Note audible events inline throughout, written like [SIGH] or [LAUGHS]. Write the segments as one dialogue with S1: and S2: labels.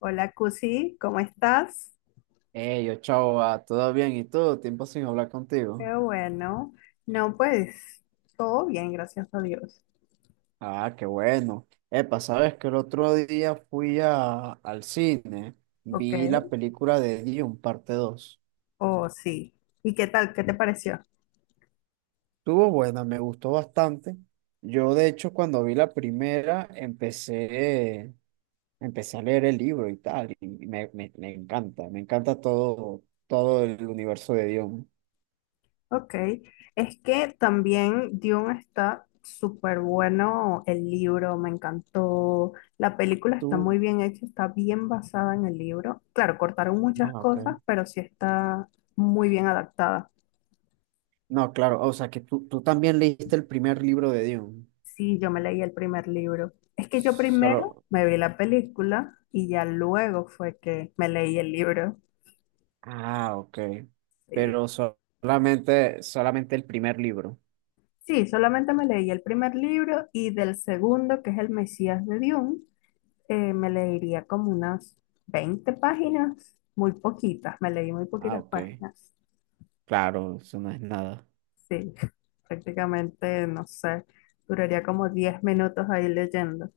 S1: Hola, Cusi, ¿cómo estás?
S2: Hey, yo, chao, va, ¿todo bien? ¿Y tú? Tiempo sin hablar contigo.
S1: Qué bueno. No, pues todo bien, gracias a Dios.
S2: Ah, qué bueno. Epa, sabes que el otro día fui al cine,
S1: Ok,
S2: vi la película de Dune, parte 2.
S1: oh sí. ¿Y qué tal? ¿Qué te pareció?
S2: Estuvo buena, me gustó bastante. Yo, de hecho, cuando vi la primera, empecé a leer el libro y tal, y me encanta todo el universo de Dune.
S1: Ok, es que también Dune está súper bueno, el libro me encantó, la película está
S2: Tú,
S1: muy bien hecha, está bien basada en el libro. Claro, cortaron muchas
S2: ah, ok.
S1: cosas, pero sí está muy bien adaptada.
S2: No, claro, o sea que tú también leíste el primer libro de Dune.
S1: Sí, yo me leí el primer libro. Es que yo primero
S2: Solo.
S1: me vi la película y ya luego fue que me leí el libro.
S2: Ah, ok.
S1: Sí,
S2: Pero solamente el primer libro.
S1: sí, solamente me leí el primer libro y del segundo, que es El Mesías de Dune, me leería como unas 20 páginas, muy poquitas, me leí muy
S2: Ah,
S1: poquitas
S2: ok.
S1: páginas.
S2: Claro, eso no es nada.
S1: Sí, [LAUGHS] prácticamente, no sé, duraría como 10 minutos ahí leyendo,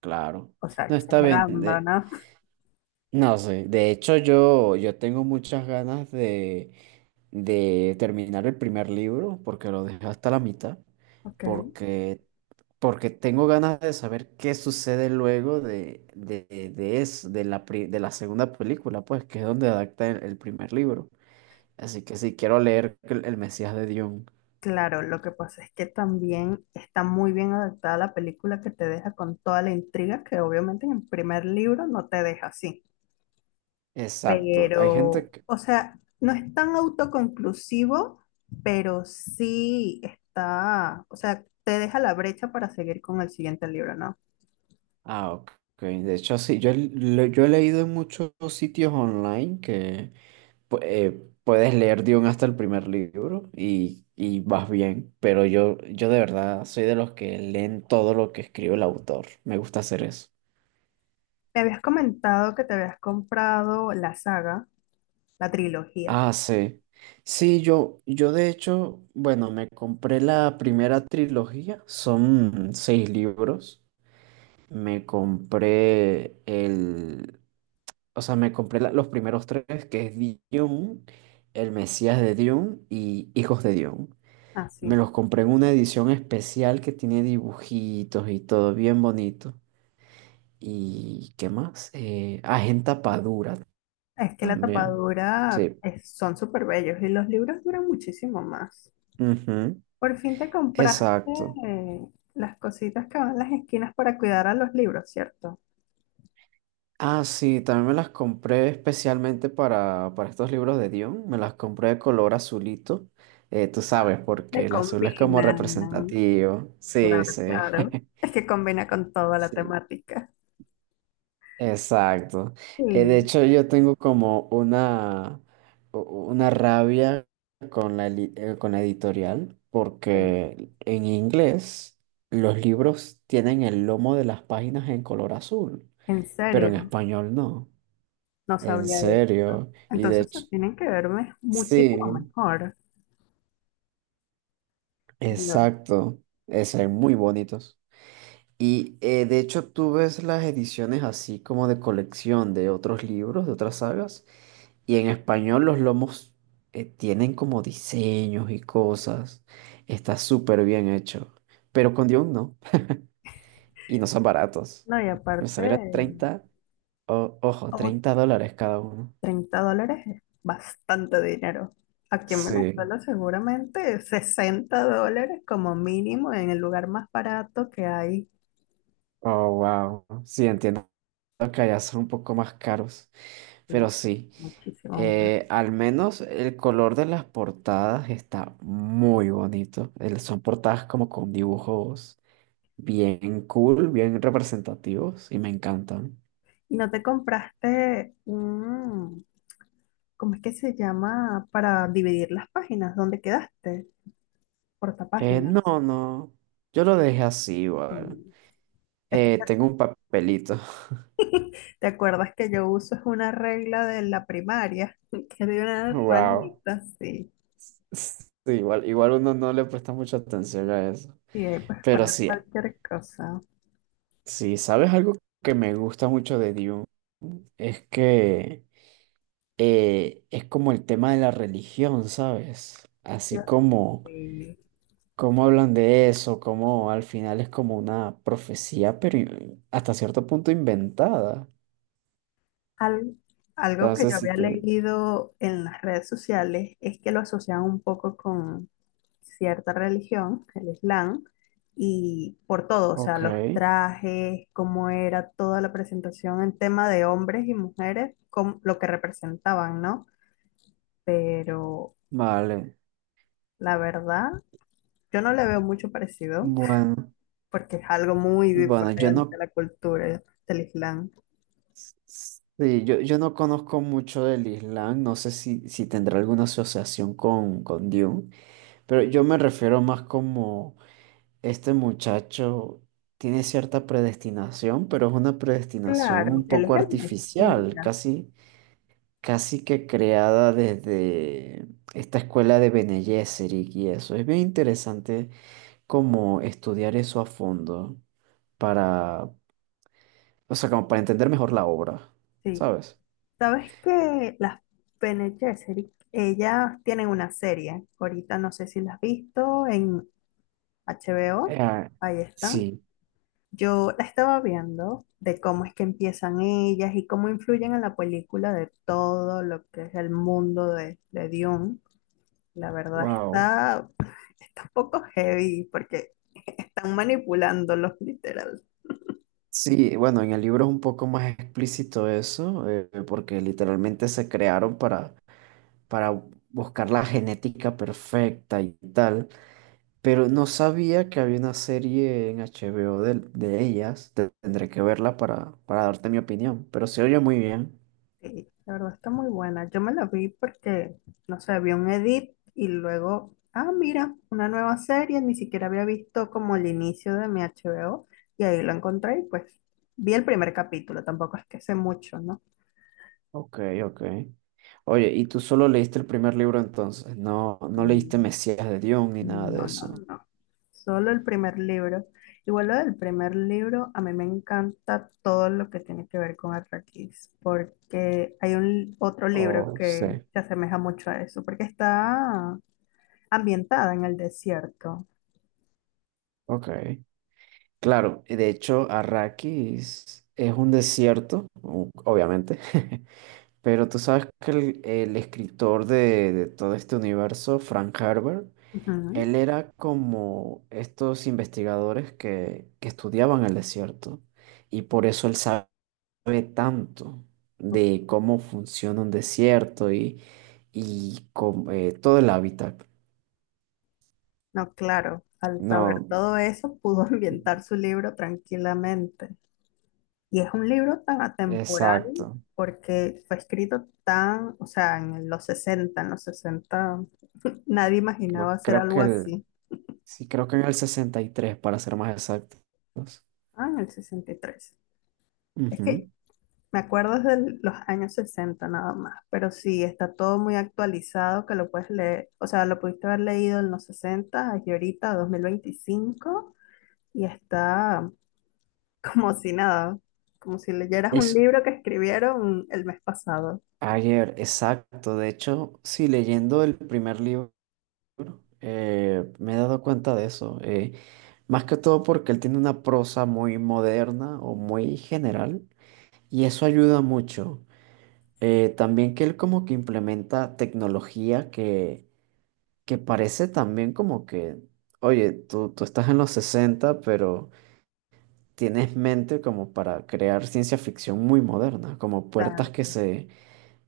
S2: Claro.
S1: o sea,
S2: No está
S1: exagerando, ¿no?
S2: No sé. De hecho, yo tengo muchas ganas de terminar el primer libro porque lo dejé hasta la mitad.
S1: [LAUGHS] Ok.
S2: Porque, porque tengo ganas de saber qué sucede luego de de la segunda película, pues, que es donde adapta el primer libro. Así que sí, quiero leer el Mesías de Dune.
S1: Claro, lo que pasa es que también está muy bien adaptada la película que te deja con toda la intriga que obviamente en el primer libro no te deja así.
S2: Exacto. Hay gente
S1: Pero,
S2: que...
S1: o sea, no es tan autoconclusivo, pero sí está, o sea, te deja la brecha para seguir con el siguiente libro, ¿no?
S2: Ah, ok. De hecho, sí, yo he leído en muchos sitios online que puedes leer Dune hasta el primer libro y vas bien, pero yo de verdad soy de los que leen todo lo que escribe el autor. Me gusta hacer eso.
S1: Me habías comentado que te habías comprado la saga, la trilogía.
S2: Ah, sí. Sí, yo de hecho, bueno, me compré la primera trilogía, son seis libros. Me compré el, o sea, me compré la- los primeros tres, que es Dune, El Mesías de Dune y Hijos de Dune.
S1: Ah,
S2: Me
S1: sí.
S2: los compré en una edición especial que tiene dibujitos y todo bien bonito. ¿Y qué más? Es en tapa dura
S1: Es que la
S2: también.
S1: tapadura
S2: Sí,
S1: son súper bellos y los libros duran muchísimo más.
S2: ujú.
S1: Por fin te compraste
S2: Exacto.
S1: eh, las cositas que van en las esquinas para cuidar a los libros, ¿cierto?
S2: Ah, sí, también me las compré especialmente para estos libros de Dion. Me las compré de color azulito. Tú sabes, porque
S1: Le
S2: el azul es como
S1: combinan,
S2: representativo. Sí,
S1: claro,
S2: sí.
S1: claro.
S2: [LAUGHS]
S1: Es que combina con toda la
S2: Sí,
S1: temática.
S2: exacto. De
S1: Sí,
S2: hecho, yo tengo como u- una rabia con con la editorial,
S1: ok.
S2: porque en inglés los libros tienen el lomo de las páginas en color azul,
S1: En
S2: pero en
S1: serio,
S2: español no.
S1: no
S2: En
S1: sabía eso.
S2: serio, y de
S1: Entonces se
S2: hecho,
S1: tienen que verme muchísimo
S2: sí,
S1: mejor. No,
S2: exacto, se ven muy bonitos. De hecho tú ves las ediciones así como de colección de otros libros, de otras sagas, y en español los lomos tienen como diseños y cosas, está súper bien hecho, pero con Dune no, y no son baratos,
S1: no, y
S2: me
S1: aparte,
S2: salieron 30. O- ojo, 30 dólares cada uno.
S1: treinta dólares es bastante dinero. Aquí en
S2: Sí,
S1: Venezuela seguramente $60 como mínimo en el lugar más barato que hay.
S2: oh, wow, sí, entiendo que allá son un poco más caros. Pero
S1: Y
S2: sí,
S1: muchísimo más.
S2: al menos el color de las portadas está muy bonito. El- son portadas como con dibujos bien cool, bien representativos y me encantan.
S1: ¿Y no te compraste un? ¿Cómo es que se llama? Para dividir las páginas. ¿Dónde quedaste? Portapáginas.
S2: No, yo lo dejé así igual.
S1: Mm. [LAUGHS]
S2: Tengo un papelito. [LAUGHS]
S1: ¿Te acuerdas que yo uso es una regla de la primaria? [LAUGHS] Que de una
S2: Wow.
S1: ranita, sí.
S2: Sí, igual, igual uno no le presta mucha atención a eso.
S1: Y ahí puedes
S2: Pero
S1: poner
S2: sí,
S1: cualquier cosa.
S2: sí, ¿sabes algo que me gusta mucho de Dune? Es que... es como el tema de la religión, ¿sabes?
S1: Yo
S2: Así como,
S1: sí.
S2: cómo hablan de eso, como al final es como una profecía, pero hasta cierto punto inventada.
S1: Al- algo que yo
S2: Entonces, si
S1: había
S2: te...
S1: leído en las redes sociales es que lo asocian un poco con cierta religión, el Islam, y por todo, o sea,
S2: Ok,
S1: los trajes, cómo era toda la presentación en tema de hombres y mujeres, lo que representaban, ¿no? Pero
S2: vale.
S1: la verdad, yo no le veo mucho parecido
S2: Bueno,
S1: porque es algo muy
S2: bueno, yo
S1: diferente
S2: no...
S1: a la cultura del Islam.
S2: Sí, yo no conozco mucho del Islam, no sé si tendrá alguna asociación con Dune, pero yo me refiero más como este muchacho tiene cierta predestinación, pero es una predestinación
S1: Claro,
S2: un
S1: él
S2: poco
S1: es el
S2: artificial,
S1: Mesías,
S2: casi, casi que creada desde esta escuela de Bene Gesserit y eso. Es bien interesante como estudiar eso a fondo para, o sea, como para entender mejor la obra,
S1: sí.
S2: ¿sabes?
S1: Sabes que las Bene Gesserit, ellas tienen una serie. Ahorita no sé si las has visto en HBO.
S2: Eh,
S1: Ahí están.
S2: sí,
S1: Yo la estaba viendo de cómo es que empiezan ellas y cómo influyen en la película de todo lo que es el mundo de Dune. La verdad
S2: wow.
S1: está un poco heavy porque están manipulándolos [LAUGHS] literal.
S2: Sí, bueno, en el libro es un poco más explícito eso, porque literalmente se crearon para buscar la genética perfecta y tal, pero no sabía que había una serie en HBO de ellas. Tendré que verla para darte mi opinión, pero se oye muy bien.
S1: Sí, la verdad está muy buena. Yo me la vi porque, no sé, vi un edit y luego, ah, mira, una nueva serie, ni siquiera había visto como el inicio de mi HBO y ahí lo encontré y pues vi el primer capítulo, tampoco es que sé mucho, ¿no?
S2: Ok, ok. Oye, ¿y tú solo leíste el primer libro entonces? No, no
S1: Y
S2: leíste Mesías de Dion ni nada de
S1: no, no,
S2: eso.
S1: no, solo el primer libro. Igual lo del primer libro, a mí me encanta todo lo que tiene que ver con Arrakis, porque hay un otro libro
S2: Oh, sí.
S1: que se asemeja mucho a eso, porque está ambientada en el desierto.
S2: Ok. Claro, y de hecho, Arrakis es un desierto, obviamente. [LAUGHS] Pero tú sabes que el escritor de todo este universo, Frank Herbert,
S1: Ujú.
S2: él era como estos investigadores que estudiaban el desierto. Y por eso él sabe tanto de cómo funciona un desierto y cómo, todo el hábitat.
S1: No, claro, al saber
S2: No,
S1: todo eso pudo [LAUGHS] ambientar su libro tranquilamente. Y es un libro tan atemporal
S2: exacto.
S1: porque fue escrito tan, o sea, en los 60 nadie imaginaba hacer
S2: Creo que
S1: algo así.
S2: creo que en el 63 para ser más exactos.
S1: Ah, en el 63. Es
S2: Ujú.
S1: que me acuerdo de los años 60 nada más, pero sí, está todo muy actualizado que lo puedes leer, o sea, lo pudiste haber leído en los 60 y ahorita 2025. Y está como si nada, como si leyeras un
S2: Es,
S1: libro que escribieron el mes pasado.
S2: Ayer, exacto. De hecho, sí, leyendo el primer libro, me he dado cuenta de eso. Más que todo porque él tiene una prosa muy moderna o muy general, y eso ayuda mucho. También que él como que implementa tecnología que parece también como que, oye, tú estás en los 60 pero tienes mente como para crear ciencia ficción muy moderna, como
S1: La-
S2: puertas que se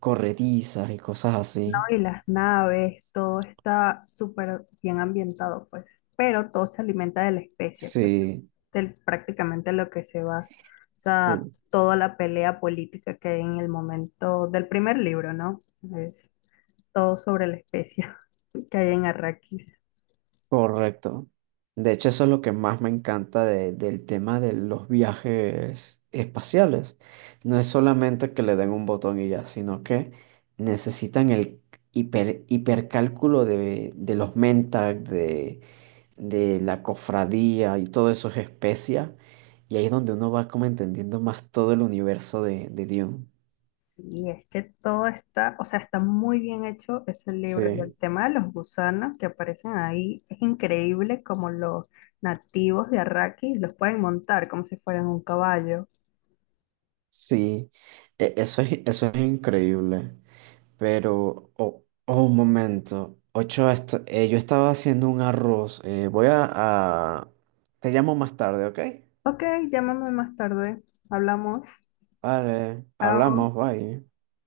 S2: corredizan y cosas
S1: no,
S2: así.
S1: y las naves, todo está súper bien ambientado, pues. Pero todo se alimenta de la especie, que es
S2: Sí,
S1: prácticamente lo que se basa, o sea,
S2: sí,
S1: toda la pelea política que hay en el momento del primer libro, ¿no? Es todo sobre la especie [LAUGHS] que hay en Arrakis.
S2: correcto. De hecho, eso es lo que más me encanta de- del tema de los viajes espaciales. No es solamente que le den un botón y ya, sino que necesitan el hiper, hipercálculo de los Mentag, de la cofradía y todo eso es especia. Y ahí es donde uno va como entendiendo más todo el universo de Dune.
S1: Y es que todo está, o sea, está muy bien hecho ese libro y el
S2: Sí,
S1: tema de los gusanos que aparecen ahí es increíble como los nativos de Arrakis los pueden montar como si fueran un caballo.
S2: sí. Eso es increíble. Pero, oh, oh, un momento. Ocho, esto, yo estaba haciendo un arroz. A- Te llamo más tarde, ¿ok?
S1: Ok, llámame más tarde. Hablamos.
S2: Vale,
S1: Chao.
S2: hablamos, bye.